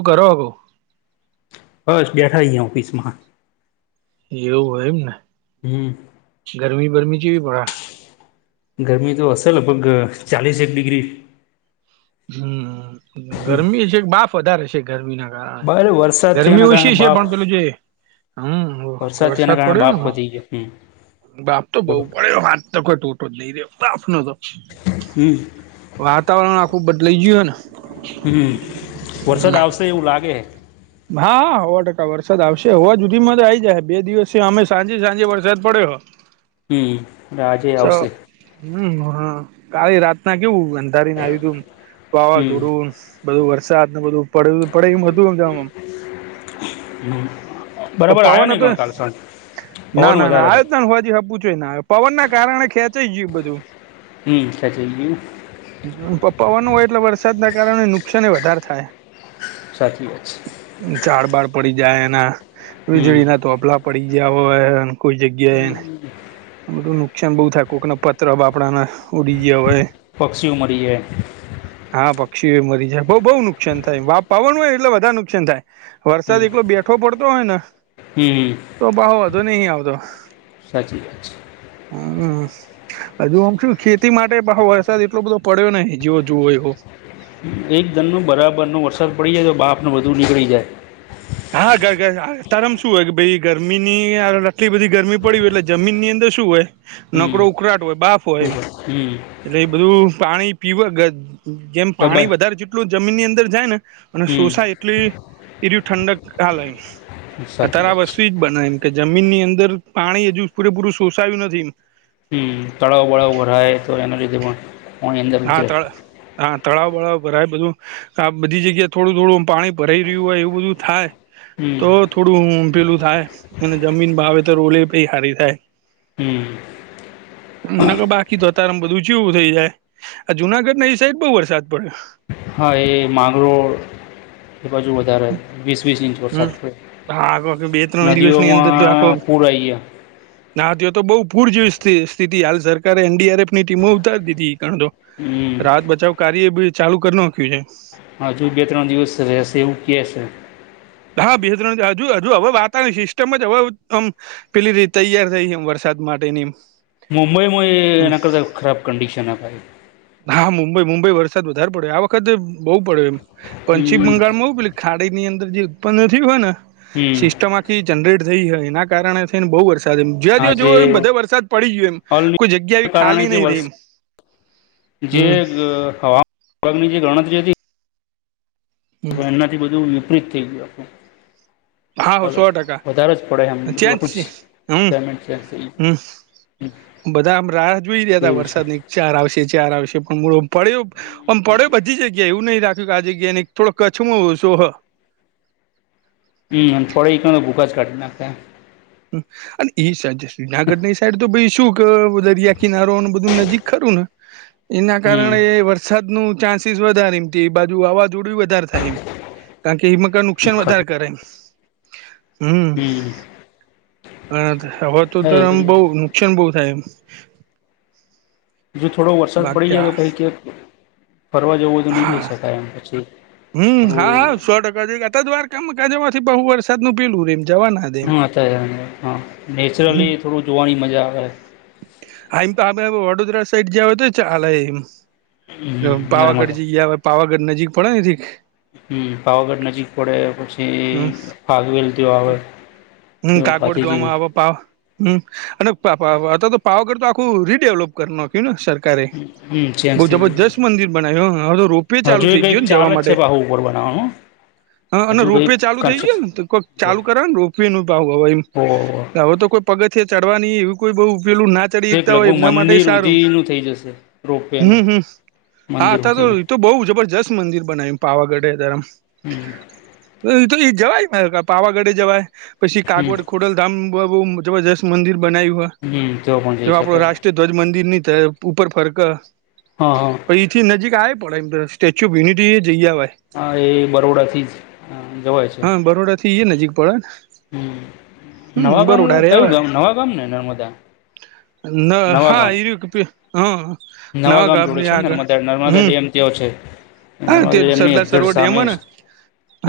શું કરો? બસ, બેઠા અહીંયા ઓફિસમાં. એવું હોય એમ ને. હમ્મ. ગરમી-બરમી જેવી પડે. ગરમી તો હશે, હ, લગભગ ચાલીસ એક ડિગ્રી. હમ્મ, હમ ગરમી છે કે બાપ વધારે છે, ગરમી ના કારણે બરે વરસાદ થયો ગરમી એના કારણે ઓછી છે, બાપ પણ પેલું જે હમ્મ, થયો એના વરસાદ કારણે પડ્યો બાપ ને. વધી ગયો હમ બાપ તો બઉ બોલો પડે હાથ તો કોઈ ટોટો જ નહી રહ્યો બાપ ન તો હમ્મ વાતાવરણ આખું બદલાઈ ગયું હ ને. હમ્મ, વરસાદ આવશે એવું લાગે હે. હા, હો ટકા વરસાદ આવશે. હજુ જુનમાં જ આ આવી જાય. બે દિવસ અમે સાંજે સાંજે વરસાદ પડ્યો હ. [unintelligible] હમ્મ આજે આવશે હમ હા કાલે રાત ના કેવું અંધારીને આવ્યુ તું હમ વાવાઝોડવું બધું વરસાદ ને બધું પડે પડે એમ હતુંમ જવામ હમ બરાબર આવ્યો પવન નહી હતો પણ કાલ સાંજ ના પવન ના ના વધારે હતો આવ જ ના હોવાજ આપવું જોઈને પવન ના કારણે ખેંચાઇ ગયું બધું હમ ખેંચાઈ ગિયું પવન હોય એટલે વરસાદના કારણે નુકસાન એ વધારે થાય સાચી વાત છે ઝાડ બાર પડી જાય એના હમ વીજળી ના તોપલા પડી ગયા હોય કોઈ જગ્યા એ આ બધું નુકસાન બહુ થાય કોક ના પત્ર બાપડાના ઉડી ગયા હોય પક્ષીઓ મરી જાય હા પક્ષીઓ મરી જાય બ બહુ નુકસાન થાય પાવન હોય એટલે બધા નુકસાન થાય વરસાદ હમ એકલો બેઠવો પડતો હોય ને હમ તો બાહો વધો નહી આવતો સાચી વાત છે હમ હજુ આમ શું ખેતી માટે વરસાદ એટલો બધો પડ્યો ને જેવો જોવો એવો એક ધનનો બરાબરનો વરસાદ પડી જાય તો બાફને વધુ નીકળી જાય હા તારમ શું હોય કે ભાઈ ગરમીની આટલી બધી ગરમી પડી હોય એટલે જમીન ની અંદર શું હોય હમ નકરો ઉખરાાટ હોય બાફ હોય હમ એટલે એ બધું પાણી પીવ ગ જેમ પાણી દબાય વધારે જેટલું જમીન ની અંદર જાય ને અને હમ શોષાય એટલી એ ઠંડક [unintelligible] સાચી ત્યારે વાત છે બસું બના એમ કે જમીન ની અંદર પાણી હજુ પૂરેપૂરું સોષાયું નથી હમ તળાવ બળાવ ભરાય તો એના લીધે પણ પાણી અંદર હા ઉતરે ત હા તળાવ બળાવ ભરાય બધું આ બધી જગ્યાએ થોડું થોડું પાણી ભરાઈ રહ્યું હોય એવું બધું થાય હમ તો થોડું પેલું થાય અને જમીન ભાવ તો રોલે પહી હારી થાય હમ ન ક બાકી તો અત્યારેમ બધું છેવું થઇ જાય આ જુનાગઢ ના એ સાઈડ બહુ વરસાદ પડ્યો હા એ માંગરો એ બાજુ વધારે વીસ વીસ ઇંચ વરસાદ હમ પડે હા બે ત્રણ દિવસની અંદર તો આખો નદીઓમાં પૂર આવી ગયા ના અત્યારે તો બવ પૂર જેવી સ્થિતિ હાલ સરકારે એન ડી આર એફ ની ટીમો ઉતારી દીઘી ગણતો હમ રાહત બચાવ કાર્ય બી ચાલુ કરી નાખ્યું છે હાજુ બે ત્રણ દિવસ રહેશે એવું કહે છે હા બે ત્રણ હજુ હજુ હવે વાતાવરણ સિસ્ટમ જ હવે આમ પેલી રી તૈયાર થઈ છે એમ વરસાદ માટેની મુુંબઈમાં હમ. એના કરતા ખરાબ કંડિશન આપાય હા મુંબઈ મુંબઈ વરસાદ વધારે પડ્યો આ વખતે બહુ પડ્યો એમ પશ્ચિમ હમ બંગાળમાંવ પેલી ખાડી ની અંદર જે ઉત્પન્ન નથી હોય ને હમ સિસ્ટમ થી જનરેટ થઈ હોય એના કારણે થઈને બહુ વર્ષ જોયા જો જો આજે એમ બધો વરસાદ પડી ગયો એમ અલ કોઈ જગ્યા એ કારણે ખાલી જે નહી વર્ષ રહી જે હમ હવામાનાગની જે ગણતરી હતી હમ. એમનાથી બધું વિપરીત થઈ ગયું હા આપણું સો ટકા હ વધારે જ પડે ત્યાં જ હમછ છે હમ પેમેન્ટ છે હમ બધા આમ રાહ જોઈ રહ્યા તા છે વરસાદની ચાર આવશે ચાર આવશે પણ મળ પડ્યો આમ પડ્યો બધી જગ્યા એવું નહીં રાખ ખ્યું કે આ જગ્યા ની થોડા કચ્છમાં ઓછું હ હ થોડી ઘન ભૂખ જ ઘટના છે અને ઈ સાઈડ શ્રીનાગઢ ની સાઈડ તો ભાઈ શું દરિયા કિનારો બધું નજીક ખરું ને એના હમ કારણે વરસાદ ન ચાન્સ વધ એમ બાજુ વાવાઝોડું વધારે થાય એમ કારણ કે મકર શન ખર વધારે કરે હમ્મ હમ હવે તો હા એ આમ બઉ બધું નુકસાન બહ થાય એમ જો થોડો વરસાદ પડી બાકી જાય આ તો કંઈ કક ફરવા જવું હોય તો નહીં કહી હા શકાય એમ પછી હમ હા થોડું હા સો ટકા જઈ ગ હતા દ વાર કામ જવા થી બહુ વરસાદ નું પેલું એમ જવાના જ દે હા અ હા હમ નેચરલી થોડું જોવાની મજા આવે આમ તો વડોદરા સાઈડ જાવ તો ચાલે એમ હમ પાવાગઢ નર્મદા જઈયા આવે પાવાગઢ નજીક પડે ને થીક હમ્મ પાવાગઢ નજીક પડે પછી ફાગવેલ ત્યાં આવે હમ્મ કાગવડ ભાતીજીનું જોવામાં આવે પાવ હમ્મ અને તો પાવાગઢ તો આખું રીડેવલપ ને સરકારે હમ ચેન્જ બ થઈ ગયું જબરસ્ત મંદિર બનાવ્યું તો પે ચાલુ હજુ એ થઈ ગયો કંઈક ને જવા ચાલે જ માટે છે બાહુ ઉપર બનાવવાનું હ અને હજુ રોપે કંઈક ચાલુ થઈ ગયો કન્સ્ટ્રક્શન ને કોઈક ચાલુ કરવાનું રોપ ન ભાવ હવેમ ઓ હવે તો કોઈ પગથ ચડવાની એવ કોઈ બહ ઉપેલું ના એક ડીતા હોય લગભગ એમના માટે મંદિર સારું ઉધીનું થઈ જશે રોપવેનું હમ્મ હમ્મ હા મંદિર થ સુધીનું તો બહુ જબરજસ્ત મંદિર બનાય પાવાગઢે ધરમ હમ તો એ જવાય પાવાગઢે જવાય પછી હમ કાગવડ ખોડલધામ બહુ જબરજસ્ત મંદિર બનાય્યું હોય હમ તો પણ તે જઈ આપડો શકાય રાષ્ટ્રીય ધ્વજ મંદિર ની ઉપર ફરક હા હા પણ એથી નજીક આવે પડે એમ સ્ટેચ્યુ ઓફ યુનિટી એ જઈએ આવેય હ એ બરોડા થી જ જવાય છે. હા નજીક પડે હમ હમ્મ નવા ગામ કયું બરુંડારેવા ગામ નવા ગામ ને નર્મદા નવા હા ગામ [unintelligible] હ નવા ગ અમ્ની આગ હમ્મ તેયો છે હા નર્મદા તે ડેમની સરદાર એક્ઝેટ સરોવર ડેમ સામે હ ને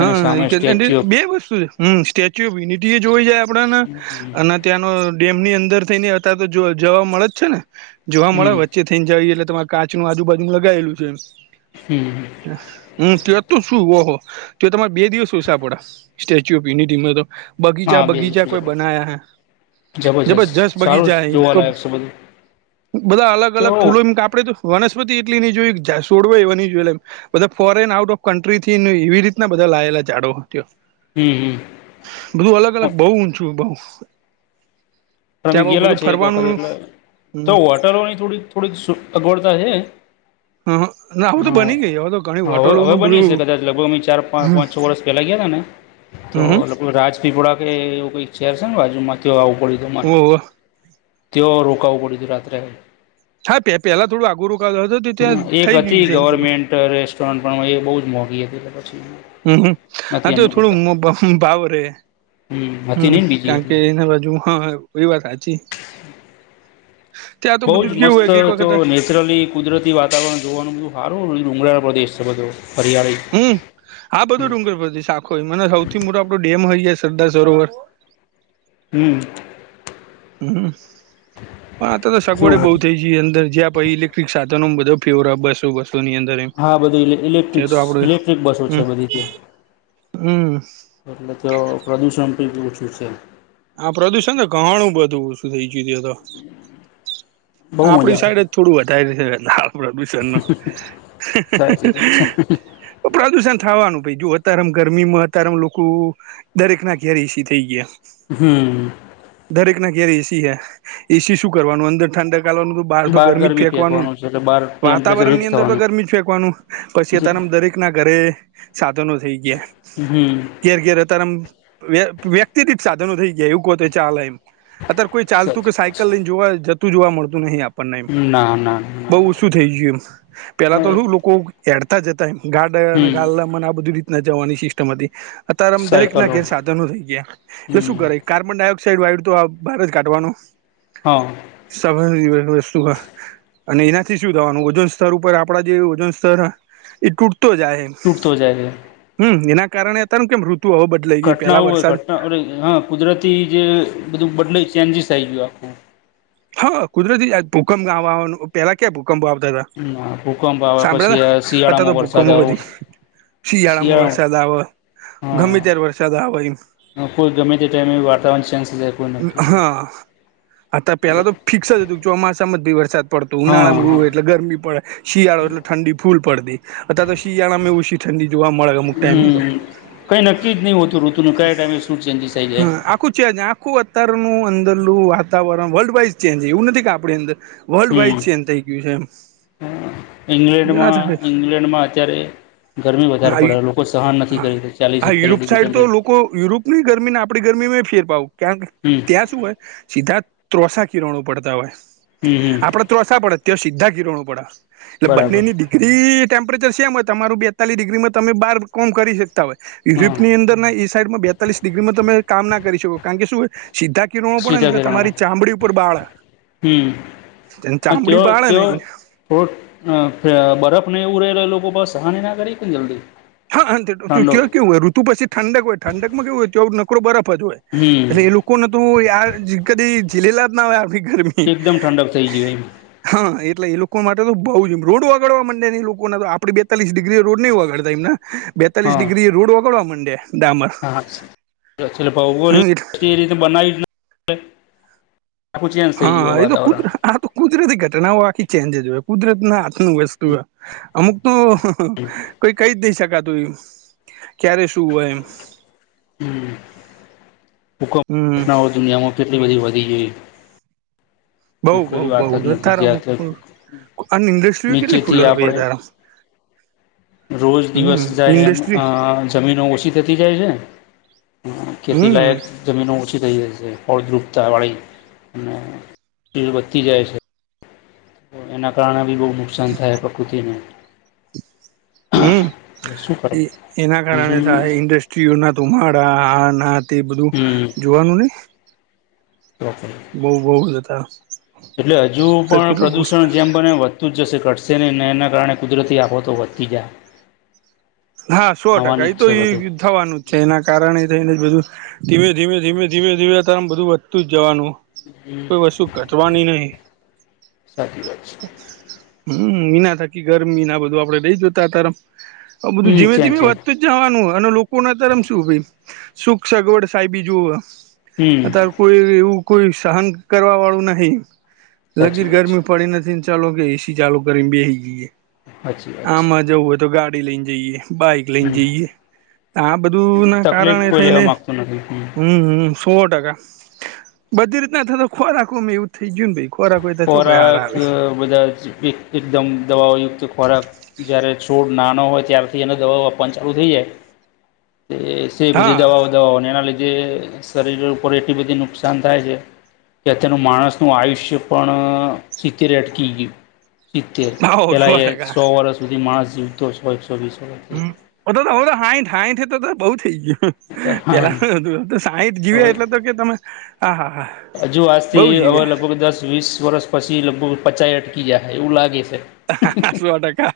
એની સામે સ્ટેચ્યુ ઓફ બે વરસ સુધી. હમ્મ સ્ટેચ્યુ ઓફ યુનિટી એ જોઈ જાય આપડા હમ અન ત્યાંનો ડેમની અંદર થઈ ને હતા તો જો જોવા મળે જ છે ને જોવા મળે હમ વચ્ચે જઈ એટલે તમારે કાચનું આજુબાજુનુ લગાયેલું છે એમ હમ્મ હમ્મ ત તો શું ઓહો ત તમારે બે દિવસ હોય સાપડા સ્ટેચ્યુ ઓફ યુનિટી મે તો બગીચા હા બે બગીચા દિવસું કોઈ બનાયા હૈ. જે બ જસ જબરજસ્ત સારું બગીચા એમ જોવાલાયક છે બધું બધા અલગ તો અલગ ફૂલો એમ કાપડે તો વનસ્પતિ એટલી ની જોઈ, જાસવડું એવા ની જોયા એમ બધા ફોરેન આઉટ ઓફ કન્ટ્રીથી ને એવી રીતના બધા લાયેલા ઝાડવા હમ્મ, હમ્મ. બધું અલગ અલગ બઉ ઊંચું બઉ અમે ત્યાં ગેલા બધું છે એક ફરવાનું વખત એટલે તો હમ હોટલોની થોડીક થોડીક સગવડતા છે. ના હવે તો હા, બની ગઈ હવે તો ઘણી હવે હવે હોટલોનું બનીશે બધું કદાચ લગભગ અહ ચાર પાચ હમ પાંચ છ વર્ષ પહેલા ગયાતા ને તો હમ લગભગ રાજ પીપડા કે એવું કઈક ચેર છે ને બાજુમાં ત્યાં આવું પડ્યું તું હોવો તેઓ રોકાવવું પડ્યુંતું રાત્રે હા, પે પેહલા થોડું આગું [unintelligible] એક હતી ગવર્મેન્ટ રેસ્ટોરન્ટ પણ એ બોજ મોંઘી હતી એટલે પછી હમ્મ, હા નથી તો થોડું અનુકૂળતા ભાવ રે હતી હમ નહીં ને બીજી કારણ કે એટલે એના બાજુ હા એ વાત સાચી ત્યાં તો બધું જ કેવું હોય કઈક વખતે અચરલી કુદરતી વાતાવરણ જોવાનું બધું સારું ડુંગળાળો પ્રદેશ છે બધો હરિયાળી હમ આ બધો ડુંગર પથી શાખોય મને સૌથી મોટો આપણો ડેમ હોય સરદાર સરોવર હમ હમ પણ આ તો તો સગવડે કેવું બહુ હતું થઈ જે અંદર જે આપ ઇલેક્ટ્રિક સાધનો બધો ફેવર બસો બસોની અંદર એમ હા બધું ઇલેક્ટ્રિક તે તો આપડે ઇલેક્ટ્રિક બસો છે હમ બધી હમ એટલે તો પ્રદુષણ પણ ઓછું છે આ પ્રદુષણ તો ઘણું બધુંું થઈ જુતું હત બહુ આપડી મજા સાઈડ આવે જ થોડું વધારે છે આપરાત બશાર ન સાચી વાત છે પ્રદુષણ થવાનું ભ જો અત્યારે આમ ગરમી માં અત્યારેમ લોકો દરેક ના ઘર એસી થઈ ગયા હમ દરેક ના ક્યારે એસી હે એસી શું કરવાનું અંદર ઠંડા કાવાનું બહાર તો ગરમી જ ફેંકવાનું છે એટલે બહાર ટેમ્પરેચર હીટ વાતાવરણની અંદર તો થવાનું ગરમી જ ફેંકવાનું પછી અત્યારેમ દરેક ના ઘરે સાધનો થઈ ગયા હમ ઘેર ઘેર અત્યારેમ વ્યક્તિ રત સાધનો થઈ ગયા એવું કોતે ચલે એમ અત્યારે કોઈ ચાલતું સાચી કે વાત સાયકલ લઈને જોવા જતું જોવા મળતું નહીિ આપડે એ છે ના ના ના બહ ના ઓછું થઈ ગયું એમ પેલા તો લોકો હડતા જતા એમ ગાડ અને હમ ગા મને આ બધી રીતના જવાની સિસ્ટમ હતી અતાર આમ દરેક ના સાયકલો ઘેર સાધનો થઈ ગયા એટલે શું હમ કરે કાર્બન ડાયોક્સાઇડ વાયુ તો આ બહાર જ કાઢવાનું હા હી વસ્તુ અને એનાથી શું થવાનું ઓજોન સ્તર ઉપર આપડા જે ઓજોન સ્તર એ તૂટતો જાય ટુક્ત હો જાયગ હમ એના કારણે અતારનું કેમ ઋતુ હોવ બધ ઘટનાઓ હોય ઘટના અ હા કુદરતી જે બધું બદલે ચેન્જીસ આવી ગયું આખું હા કુદરતી ભૂકંપ ગ આવવાનું પહેલા ક્યાં ભૂકંપ આવતા હતા ના ભૂકંપ આવે પછી સાંભળ્યા આ હતા અત તો શિયાળામાં વરસાદ આવો ભૂકમધી શિયાળામાં શિયાળા વરસાદ આવે ગમે ત્યારે વરસાદ આવે એમ કોઈ ગમે તે ટાઈમ એ વાતાવરણ ચેન્જ થ જાય કોઈ નક્કી આ પેલા તો ફિક્સ જ હતું ચોમાસામાં જ ભી વરસાદ પડતું હા ઉનાળા હા માં એટલે ગરમી પડે શિયાળો એટલે ઠંડી ફૂલ પડતી અથ તો શિયાળામાં એવું ઠંડી જોવા મળે અમુક ટાઈમે તો હમ કઈ નક્કી જ નહી હોતું ઋતુ ન કયા ટાઈમે શું ચેન્જીિસ થઇ જાય હા આખું છેજ આખું અતારનું અંદરલું વાતાવરણ વર્લ્ડ વાઈઝ ચેન્જ એવું નથી કે આપણી અંદર વર્લ્ડ વાઈડ હમ છે એમ થઇ ગયું છે એમ જે ના ઇંગ્લેન્ડમાં થકે ઈંગ્લેન્ડ માં અત્યારે ગરમી વધારે પડે લોકો સહન નથી કરી ચાલીસ એકતાલીસ ડિગ્રી ટેમ્પરેચર આપણી ગરમી ને આપણી ગરમી મે ફેર પાવું કારણ કે હમ ત્યાં શું હોય સીધા ત્રોસાા કિરણો પડતા હોય હમ હમ આપણે ત્રોસા પડે ત્યા સીધા કિરણો પડે એટલે બરાબર બંનેની ડિગ્રી ટેમ્પરેચર સેમ હોય તમારું બી બેતાલીસ ડિગ્રીમાં તમે બાર કોમ કરી શકતા હોય હા યુરિપ ની અંદર ના એ સાઈડમાં બેતાલીસ ડિગ્રીમાં તમે કામ ના કરી શકો કારણ કે શું સીધા કિણવો પડેને સીધા એટલે કિરણમાં તમારી ચામડી ઉપર બાળા હમ ચામડી બાળે ને થોડો બરફ નહીં ઉરેલા એ લોકો બસ હાનિ ના કરી કેને જલ્દી. હા ઠંડો કેવું હોય ઋતુ પછી ઠંડક હોય ઠંક માં કેવું હોય નકરો બરફ જ હોય હમ એટલે એ લોકો કોણ હતું યાર કદી જીલેલા જ ના હોયાર ગરમી. એકદમ ઠંડક થઈ ગયો એમ હા એટલે એ લોકો માટે તો બઉુ જમ રોડ વગડવા માંડે ઈ લોકોને તો આપડી બેતાલીસ ડિગ્રી રોડ નહીં વગાડતા એમને બેતાલીસ હા ડિગ્રી રોડ વગડવા માંડયા. હા ભગો હમ, એટલે એ રીતે બનાવી આપડે. આખુ ચેચ થઈ ગયુ એ તો કુદ વાતાવરણ. હા તો કુદરતી ઘટનાઓ આખી ચેન્જ જો હોય કુદરત ના હાથ નું વસ્તુ અમુક તો કોઈ કઈ જ નહી શકાતું એમ ક્યારે શું હોય એમ. હુકો હમ ઘટના દુનિયામાં કેટલી બધી વધી ગઈ. બઉ એ બઉ કોઈ બઉ વાત જ નથી તારા જ્યાં આ ઇન્ડસ્ટ્રીઓ કેટલી ખુલ્ નીચેથી આપણે તારા [inaudible] રોજ દિવસ જાય એમ જમીનો ઓછી થતી જાય છે. હ ખેતી હમ લાયક. જમીનો ઓછી થઈ જાય છે ફળદ્રુપતા વાળી અને વધતી જાય છે. તો એના કારણે બી બહુ નુકસાન થાય પ્રકૃતિને. હમ શું કરે એના કારણે થાય બીજું ઇન્ડસ્ટ્રીઓના ધુમાડા આ ના તે બધું હમ જોવાનું ને. તોક. બહુ બહુ જતા એટલે હજુ તો પણ કેટલું પુષ્ક પ્રદુષણ જેમ બને વધતું જશે ઘટશે નનેને એના કારણે કુદરતી આફોતો વધતી જાય. હા સો આવવાની ટકા એ જ તો છે એ બધું થવાનું છે એના કારણે એ થઈને બધું. ધીમે ધીમે ધીમે ધીમે ધીમે તમ બધું વધતું જ જવાનું. કોઈ વસ્તુ ધટવાની નહિ. સાચી વાત છે હમ મીના થાકી ગરમીના બધું આપડે લઈ જતા તારમ બધું હમ ધીમે છે ધીમે છે વધતું જ જવાનું હોય અને લોકો ના તરમ શું ભ સુખ સગવડ સાહેબી જો હમ અત્યારે કોઈ એવું કોઈ સહન કરવા વાળું નહી સાચી લગીર વાત છે ગરમી પડી નથી. ચાલો કે એસી ચાલુ કરીને બેસી જઈએ સાચી વાત છે આમાં જવું હોય તો ગાડી લઈને જઈએ. બાઈક લઈને હમ જઈએ આ બધું ના તકલીફ કારણે કોઈ લેવા થઈને માગતું નથી હમ હમ. સો ટકા બધી રીતના થતો ખો રાખો મે એવું થઈ ગયું ને ભાઈ ખોરાક કોઈ તો ચો કોઈ હાર ખોરાક આવી. બધા જ એક એકદમ દવાઓયુક્ત ખોરાક જયારે છોડ નાનો હોય ત્યારથી એને દવાઓન ચાલુ થઈ જાય તે બધી હા દવાઓ દવાઓ અને એના લીધે શરીર ઉપર એટલી બધી નુકસાન થાય છે. ત્યા તેનું માણસનું આયુષ્ય પણ સિતતેરે અટકી ગયું. ચિતતેર ભાવ પેલા સો એ ટકા સો વર્ષ સુધી માણસ જીવતો છ એકસો વીસ વર્ષથી ઓ તો તો તો હાઈઠાાઈઠ તો બઉુ થઈ ગયુ. હા પેલા સાઈઠ જીવ્યા હવે એટલે તો કે તમે હા હા હા. હજુ બઉ આજથી હવે જીવ્યા લગભગ દસ વીસ વરષ પછી લગભગ પચાય અટકી ગયા હ એવું લાગે છે. હ સો ટકા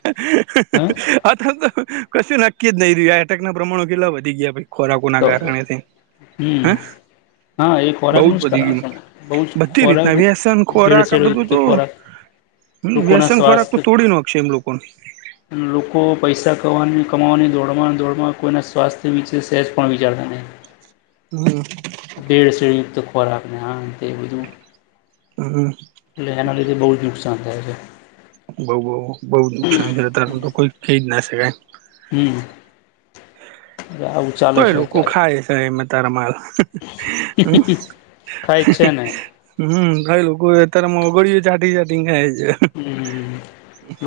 હ અથ તો કશું નક્કી જ નહી રહ્યું આ એટક ના પ્રમાણો કેટલા વધી ગયા ભાઈ. ખોરાકુના તો કારણે તે હ. હમ હા એ બઉ જ ખોરાકનું બધી કારણ ગમ છે બહુ જ બધી ખોરાક રીતના વ્યસન ખોરાક આ ભેળસેળ બધું રીતે તો ખોરાક હ લોકોના વ્યસન ખોરાક તો તોડી નાખકશે એમ લોકોને. અને લોકો પૈસા કની કમાવાની દોડમાં દોડમાં કોઈના સ્વાસ્થ્ય વિશે સે પણ વિચારતાને હમ. બેડ શડયુક્ત ખોરાક ને હા તે એ બધું હમ. એટલે એના લીધે બહુ જ નુકસાન થાય છે. બઉ બઉ બઉ નુકસાન છે અ તાર તો કોઈ થઈ જ ના શકાય હમ આવ તો એ લોકો ખાય છે એમાં તારા માલ હમ ખાય છે ને હમ ઘણા લોકો અત્યારે મગળી ચાઢી ચાઢીં ને ખાઈ છે હમ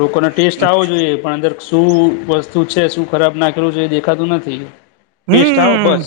લોકોનો ટેસ્ટ આવો જોઈએ પણ અંદર શું વસ્તુ છે શું ખરાબ નાખેલું છે એ દેખાતું નથી ટેસ્ટ આવો હમ બસ